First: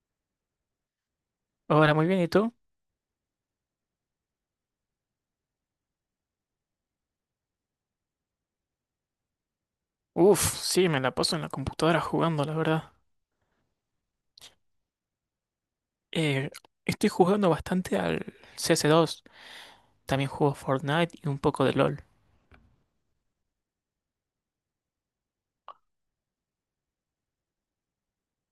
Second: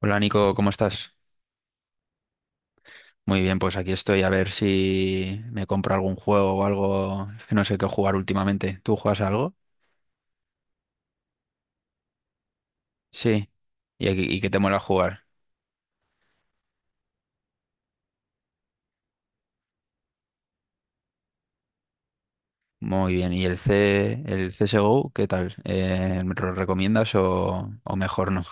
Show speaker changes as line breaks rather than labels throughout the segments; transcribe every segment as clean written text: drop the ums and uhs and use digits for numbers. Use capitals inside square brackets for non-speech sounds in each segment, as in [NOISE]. Hola Nico, ¿cómo estás?
Hola, muy bien, ¿y tú?
Muy bien, pues aquí estoy a ver si me compro algún juego o algo. Es que no sé qué jugar últimamente. ¿Tú juegas a algo?
Uf, sí, me la paso en la computadora jugando, la verdad.
Sí. ¿Y, qué te mola jugar?
Eh, Estoy jugando bastante al CS2. También juego Fortnite y un poco de LOL.
Muy bien. ¿Y el CSGO, qué tal? ¿Me lo recomiendas o mejor no?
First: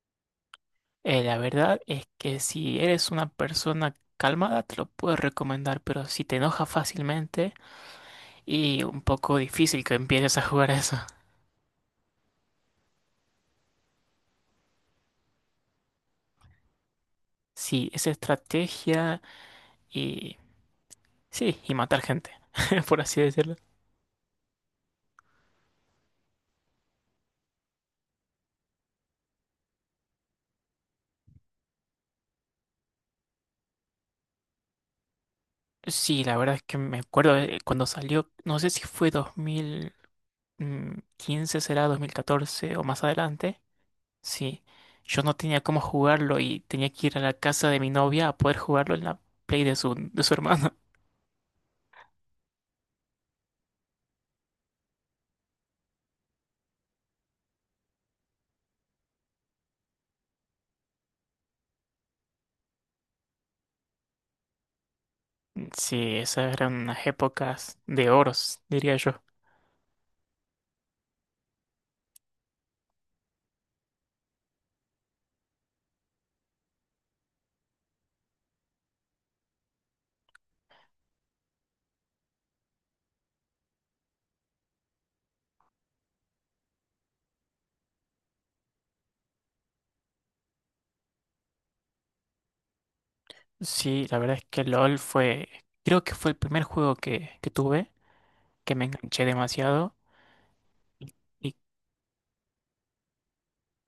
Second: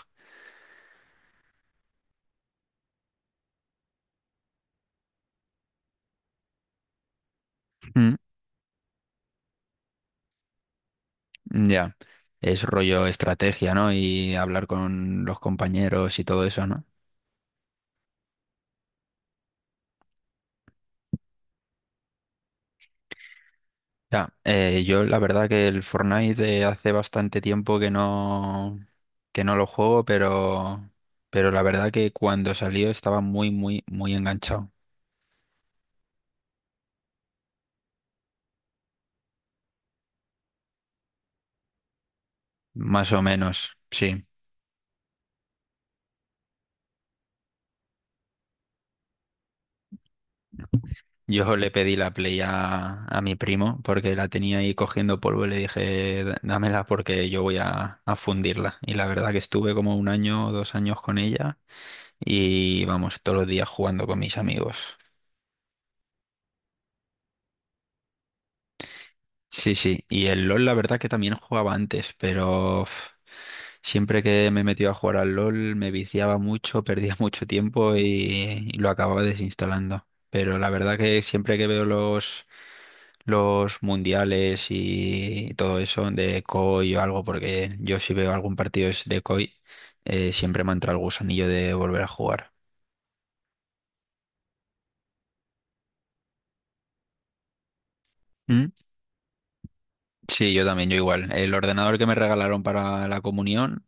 La verdad es que si eres una persona calmada, te lo puedo recomendar, pero si te enoja fácilmente
[LAUGHS] Mm,
y un poco difícil que empieces a jugar a eso.
ya. Es rollo estrategia, ¿no? Y hablar con los compañeros y todo eso, ¿no?
Sí, es estrategia. y... Sí, y matar gente, [LAUGHS] por así decirlo.
Ya, yo la verdad que el Fortnite hace bastante tiempo que no lo juego, pero la verdad que cuando salió estaba muy, muy, muy enganchado.
Sí, la verdad es que me acuerdo cuando salió, no sé si fue 2000, 15, será 2014 o más
Más o
adelante.
menos, sí.
Sí, yo no tenía cómo jugarlo y tenía que ir a la casa de mi novia a poder jugarlo en la Play de su hermano. [LAUGHS]
Yo le pedí la Play a mi primo porque la tenía ahí cogiendo polvo y le dije, Dámela porque yo voy a fundirla." Y la verdad que estuve como un año o dos años con ella y vamos, todos los días jugando con mis amigos.
Sí, esas eran unas épocas de oros, diría yo.
Sí, sí. Y el LOL, la verdad que también jugaba antes, pero uf, siempre que me metía a jugar al LOL me viciaba mucho, perdía [LAUGHS] mucho tiempo y lo acababa desinstalando. Pero la verdad que siempre que veo los mundiales y todo eso de COI o algo, porque yo si veo algún partido es de COI, siempre me entra el gusanillo de volver a jugar.
Sí, la verdad es que LOL fue, creo que fue el primer juego que tuve,
¿Mm?
que me enganché demasiado.
Sí, yo también, yo
Y,
igual. El
y
ordenador que me regalaron para la comunión,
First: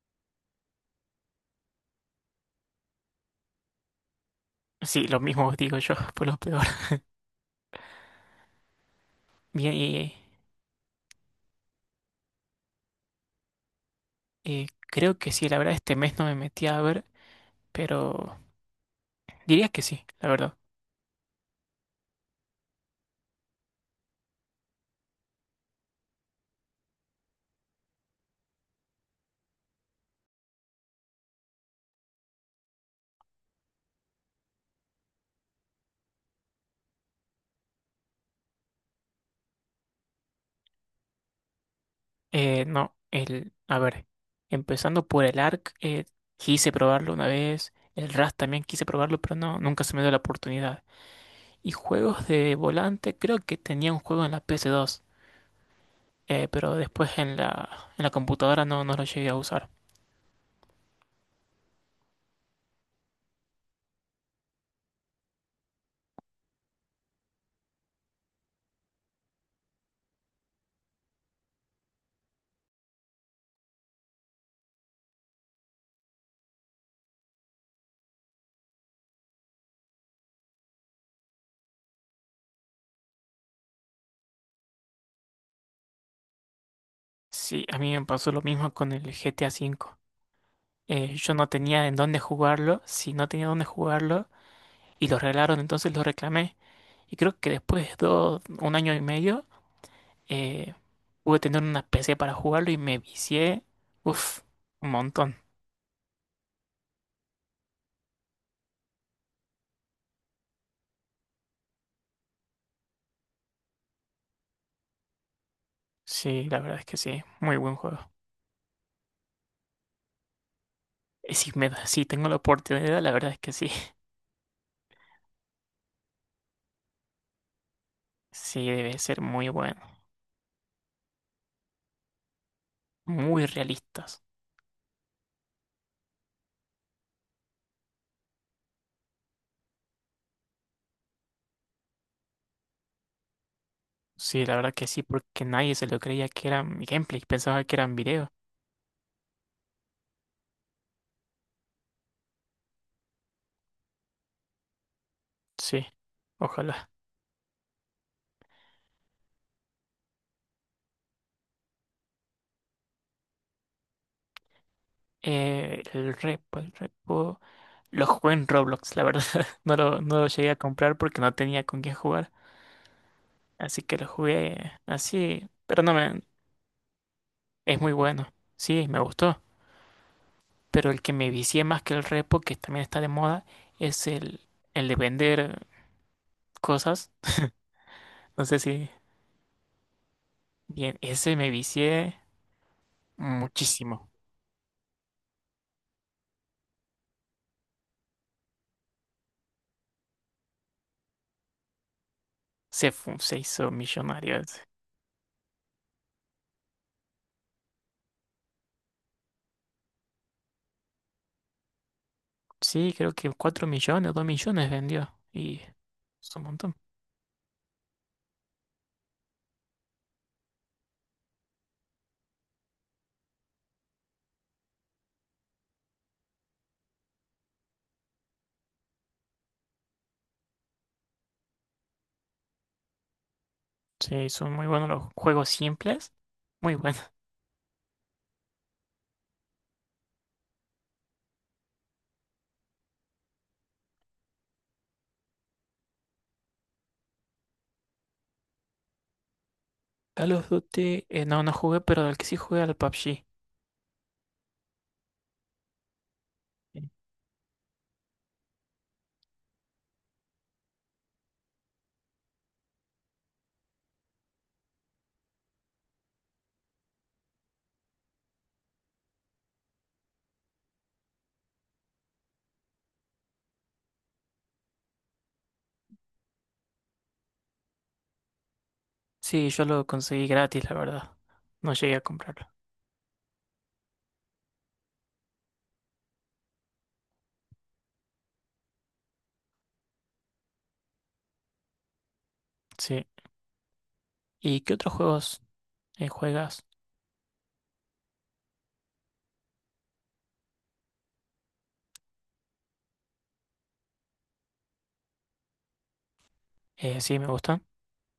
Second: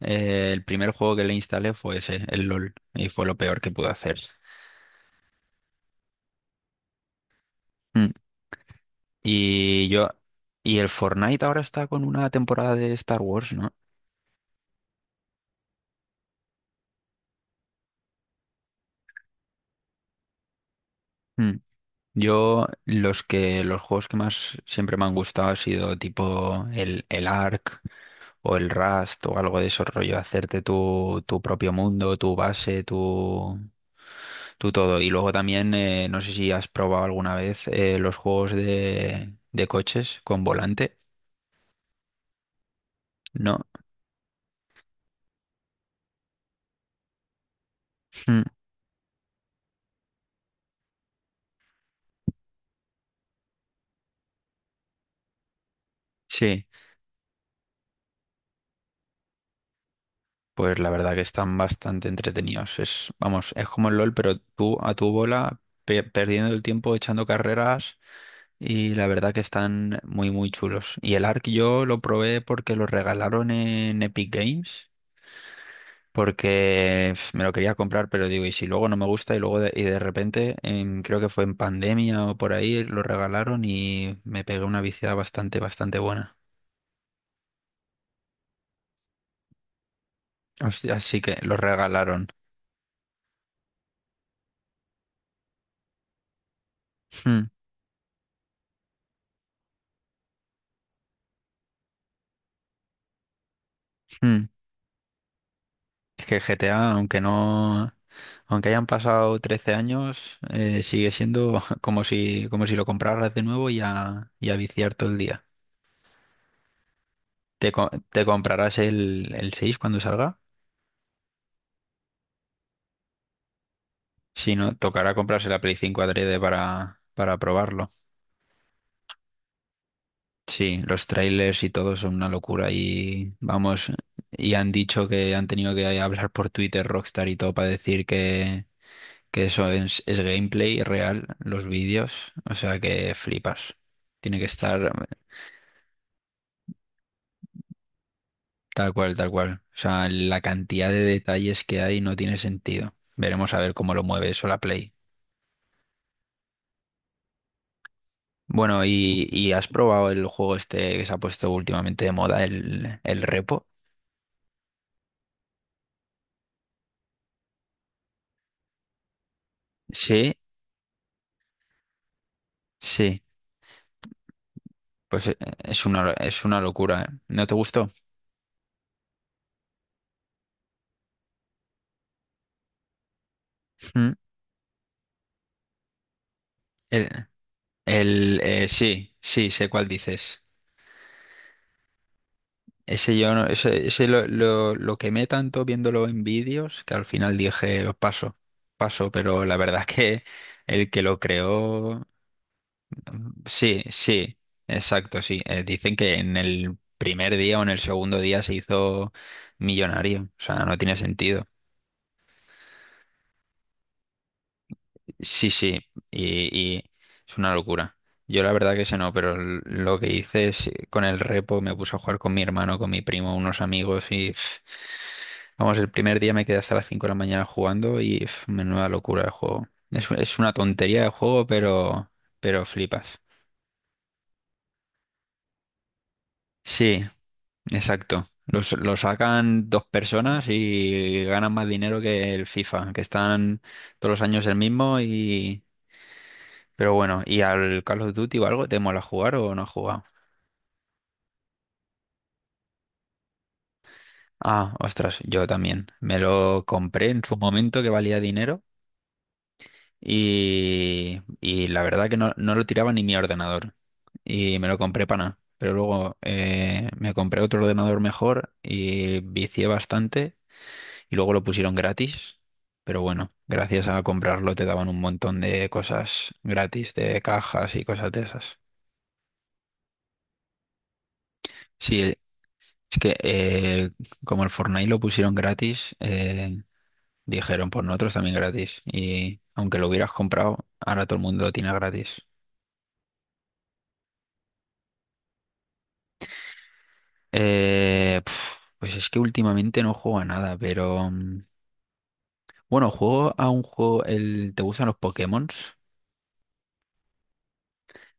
El primer juego que le instalé fue ese, el LOL, y fue lo peor que pude hacer.
sí, lo mismo digo yo, [LAUGHS] fue lo peor.
Mm.
Bien,
Y yo,
y,
y el Fortnite ahora está con una temporada de Star Wars, ¿no?
y creo que sí, la verdad este mes no me metí a ver, pero diría que sí, la verdad.
Mm. Yo los que los juegos que más siempre me han gustado ha sido tipo el Ark o el Rust o algo de esos rollo, hacerte tu, tu propio mundo, tu base, tu todo. Y luego también, no sé si has probado alguna vez los juegos de coches con volante,
No,
¿no?
a ver, empezando por el ARC, quise probarlo una vez, el RAS
Mm.
también quise probarlo, pero no, nunca se me dio la oportunidad. Y juegos de volante, creo que tenía un juego en la PS2,
Sí,
pero después en la computadora no, no lo llegué a usar.
pues la verdad que están bastante entretenidos. Es, vamos, es como el LOL, pero tú a tu bola, perdiendo el tiempo, echando carreras, y la verdad que están muy, muy chulos. Y el Ark yo lo probé porque lo regalaron en Epic Games, porque pf, me lo quería comprar, pero digo, y si luego no me gusta, y de repente, creo que fue en pandemia o por ahí, lo regalaron y me pegué una viciada bastante, bastante buena.
Sí, a mí me pasó lo mismo con el g GTA V.
Así así que
Yo no
lo
tenía en dónde
regalaron.
jugarlo, si no tenía dónde jugarlo, y lo regalaron, entonces lo reclamé. Y creo
Hmm,
que después de un año y medio, eh, pude tener una PC para jugarlo y me vicié, uf,
hmm.
un montón.
Es que el GTA, aunque no, aunque hayan pasado 13 años, sigue siendo [LAUGHS] como si lo compraras de nuevo y a viciar todo el día.
Sí, la verdad es que sí, muy
¿Te,
buen juego.
te comprarás el 6 cuando salga?
Y si tengo la oportunidad, la verdad es que sí. [LAUGHS]
Si no, tocará comprarse la Play 5 adrede para probarlo.
Sí, debe ser muy bueno,
Sí, los trailers y todo son una locura y
muy
vamos,
realistas.
y han dicho que han tenido que hablar por Twitter Rockstar y todo para decir que eso es gameplay real, los vídeos, o sea que flipas. Tiene que
Sí, la verdad que
estar
sí, porque nadie se lo creía que eran gameplay, pensaba que eran videos.
tal cual, tal cual. O sea, la cantidad de detalles que hay no tiene sentido. Veremos a ver cómo lo mueve eso la Play.
Sí, ojalá.
Bueno, ¿y has probado el juego este que se ha puesto últimamente de moda, el Repo?
El repo. Lo jugué en Roblox, la verdad. [LAUGHS] No lo
Sí,
llegué a comprar porque no tenía con quién jugar.
sí.
Así que lo jugué
Pues
así, pero no me.
es una locura. ¿Eh? ¿No te
Es
gustó?
muy bueno, sí, me gustó. Pero el que me vicié más que el repo, que también está de moda, es
Mm.
el de vender
El,
cosas. No sé si
sí, sí, sé cuál dices.
bien, ese me vicié
Ese yo no, ese
muchísimo.
lo quemé tanto viéndolo en vídeos que al final dije, "Os paso, paso, pero la verdad es que el que lo creó,"
Se, fu-
mm,
se hizo
sí, sí,
millonario, ese.
exacto, sí. Dicen que en el primer día o en el segundo día se hizo millonario, o sea, no tiene sentido.
Sí, creo que 4 millones, 2 millones vendió.
Sí,
Y
sí,
es un montón.
y es una locura. Yo la verdad que sé no, pero lo que hice es, con el repo me puse a jugar con mi hermano, con mi primo, unos amigos y... pf, vamos, el primer día me quedé hasta las 5 de la mañana jugando y pf, menuda locura de juego. Es una tontería de juego, pero flipas.
Sí, son muy buenos los juegos simples. Muy
Sí,
buenos.
exacto. Lo sacan dos personas y ganan más dinero que el FIFA, que están todos los años el mismo y... Pero bueno, ¿y al Call of Duty o algo te mola jugar o no has jugado?
Call of Duty, no, no jugué, pero el que sí jugué al PUBG.
Ah, ostras, yo también. Me lo compré en su momento que valía dinero. Y la verdad que no, no lo tiraba ni mi ordenador. Y me lo compré para nada. Pero luego me compré otro ordenador mejor y vicié bastante. Y luego lo pusieron gratis. Pero bueno, gracias a comprarlo te daban un montón de cosas gratis, de cajas y cosas de esas.
Sí, yo lo conseguí gratis, la verdad. No llegué
Sí,
a comprarlo.
es que como el Fortnite lo pusieron gratis, dijeron, pues nosotros también gratis. Y aunque lo hubieras comprado, ahora todo el mundo lo tiene gratis.
Sí. ¿Y qué otros juegos juegas?
Pf, pues es que últimamente no juego a nada, pero mm, bueno, juego a un juego, el, ¿te gustan los Pokémon?
Sí, me gustan.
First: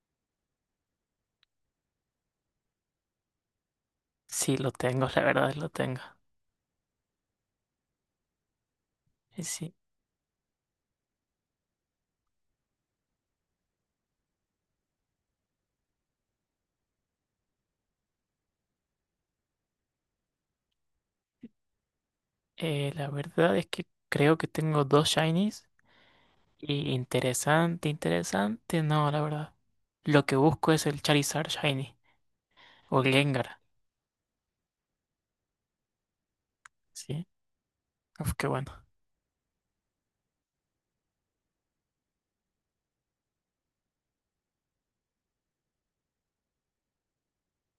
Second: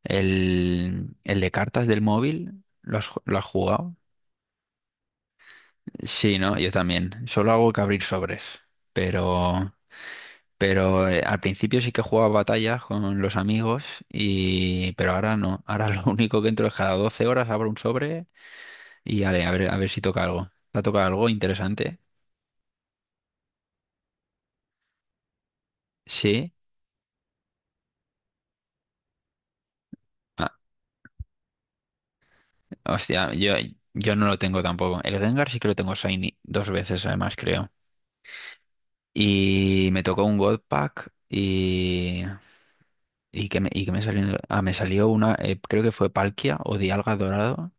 El de cartas del móvil, ¿lo has, lo has jugado?
Sí, lo tengo, [LAUGHS] la verdad lo tengo.
Sí, ¿no? Yo también. Solo hago que abrir sobres, pero,
Sí,
pero al principio sí que jugaba batallas con los amigos y, pero ahora no. Ahora [LAUGHS] lo único que entro es cada 12 horas abro un sobre y ale, a ver si toca algo. ¿Te ha tocado algo interesante?
La verdad es que creo que tengo dos shinies.
Sí.
Y interesante, interesante, no, la verdad. Lo que busco es el Charizard Shiny o el
Hostia, yo,
Gengar,
yo no lo tengo tampoco. El Rengar sí que lo tengo Shiny dos veces
¿sí?
además, creo.
Uf, qué bueno,
Y me tocó un God Pack y que me salió? Ah, me salió una, creo que fue Palkia o Dialga Dorado.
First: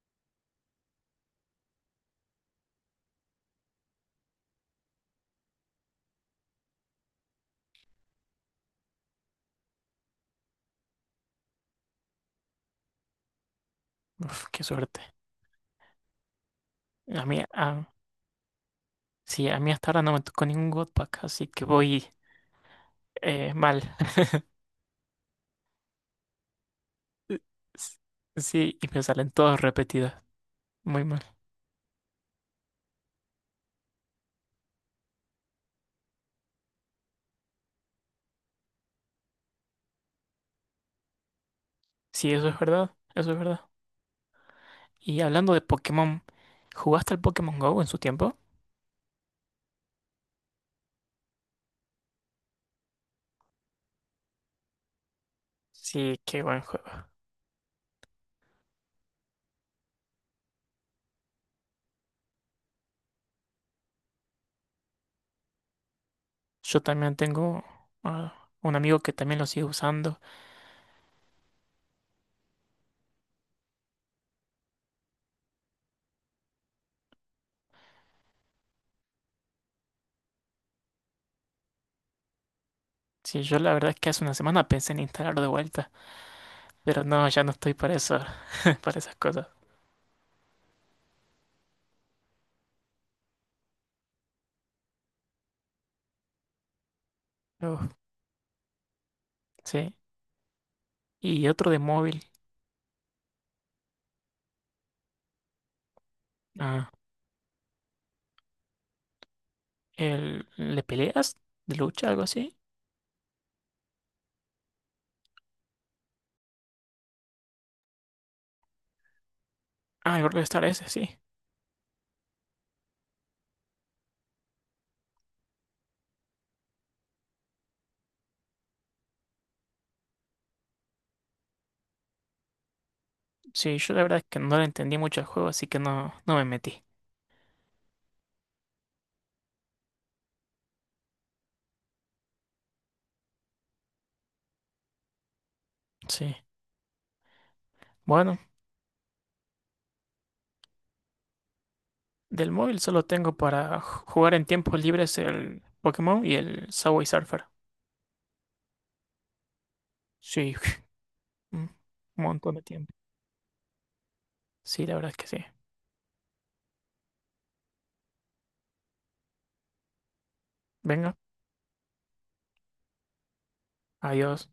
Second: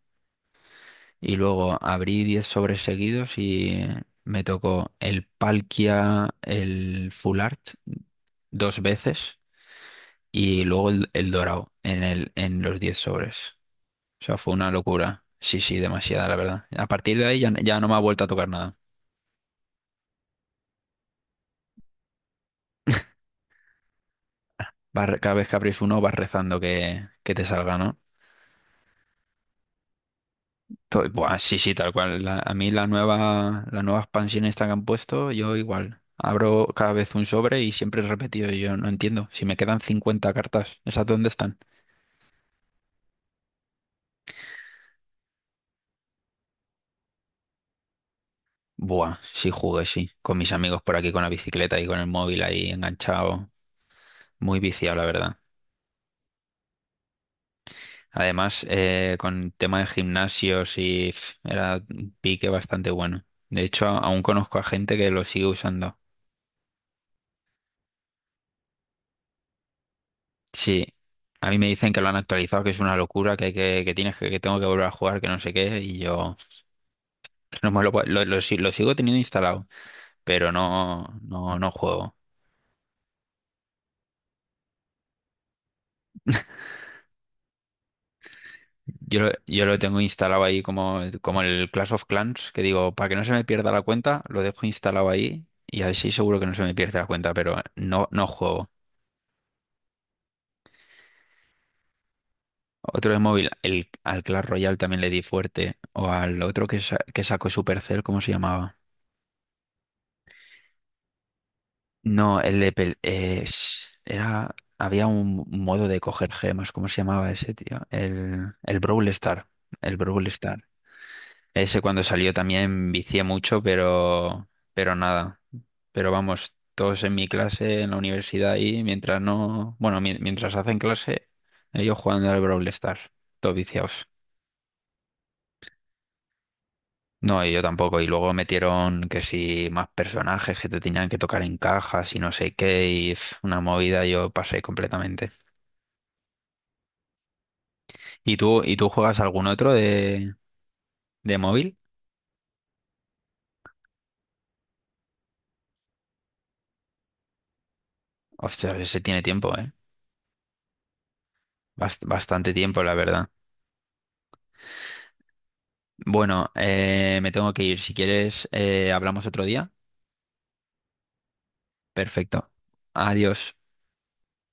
Y luego abrí 10 sobres seguidos y me tocó el Palkia, el Full Art dos veces y luego el Dorado en, el, en los 10 sobres. O sea,
uf,
fue
qué
una
suerte.
locura. Sí, sí, demasiada, la verdad. A partir de
A
ahí
mí,
ya no me ha vuelto a tocar nada.
sí, a mí hasta ahora no me tocó ningún God Pack, así que voy mal. [LAUGHS]
Cada vez que abrís uno vas rezando que te salga, ¿no?
Sí, y me salen todos repetidos, muy mal.
Buah, sí, sí, tal cual. A mí la nueva expansión esta que han puesto, yo igual. Abro cada vez un sobre y siempre he repetido. Y yo no entiendo. Si me quedan 50 cartas, ¿esas dónde están?
Sí, eso es verdad, eso es verdad. Y hablando de Pokémon, ¿jugaste al Pokémon Go en su tiempo?
Buah, sí jugué, sí. Con mis amigos por aquí con la bicicleta y con el móvil ahí enganchado. Muy viciado, la verdad.
Sí, qué buen juego.
Además, con tema de gimnasios y pf, era un pique bastante bueno. De hecho, aún conozco a gente que lo sigue usando.
Yo también tengo un amigo que también lo sigue usando.
Sí, a mí me dicen que lo han actualizado, que es una locura, que tienes que tengo que volver a jugar, que no sé qué, y yo [LAUGHS] no me lo, puedo- lo si- lo sigo teniendo instalado, pero no, no, no juego.
Sí, yo la verdad es que hace una semana pensé en instalarlo de vuelta, pero no, ya no estoy para eso, [LAUGHS] para esas cosas.
Yo lo tengo instalado ahí como, como el Clash of Clans, que digo, para que no se me pierda la cuenta, lo dejo instalado ahí y así seguro que no se me pierde la cuenta, pero
Uf,
no, no juego.
sí. Y otro de móvil,
Otro de móvil, el, al Clash Royale también le di fuerte, o al otro
ah,
que sacó Supercell, ¿cómo se llamaba?
el ¿le peleas? ¿De lucha, algo
No,
así?
el de era había un modo de coger gemas, ¿cómo se llamaba ese, tío? El Brawl Star, el
Ah, el
Brawl
Brawl
Star.
Stars ese, sí.
Ese cuando salió también vicié mucho, pero nada. Pero vamos, todos en mi clase, en la universidad y mientras no, bueno, mientras hacen clase, ellos jugando al Brawl Stars, todos
Sí, yo la
viciados.
verdad es que no le entendí mucho al juego, así que no, no me metí.
No, y yo tampoco. Y luego metieron que si más personajes que te tenían que tocar en cajas y no sé qué, y pf, una movida yo pasé completamente.
Sí. Bueno.
¿Y tú juegas algún otro de móvil?
Del móvil solo tengo para jugar en tiempos libres el Pokémon y el Subway Surfer.
Hostia, ese tiene tiempo, ¿eh?
Sí, [LAUGHS] un
Bastante
montón de
tiempo,
tiempo.
la verdad.
Sí, la verdad es que sí.
Bueno, me tengo que ir. Si quieres, hablamos otro día.
Venga,
Perfecto. Adiós.
adiós.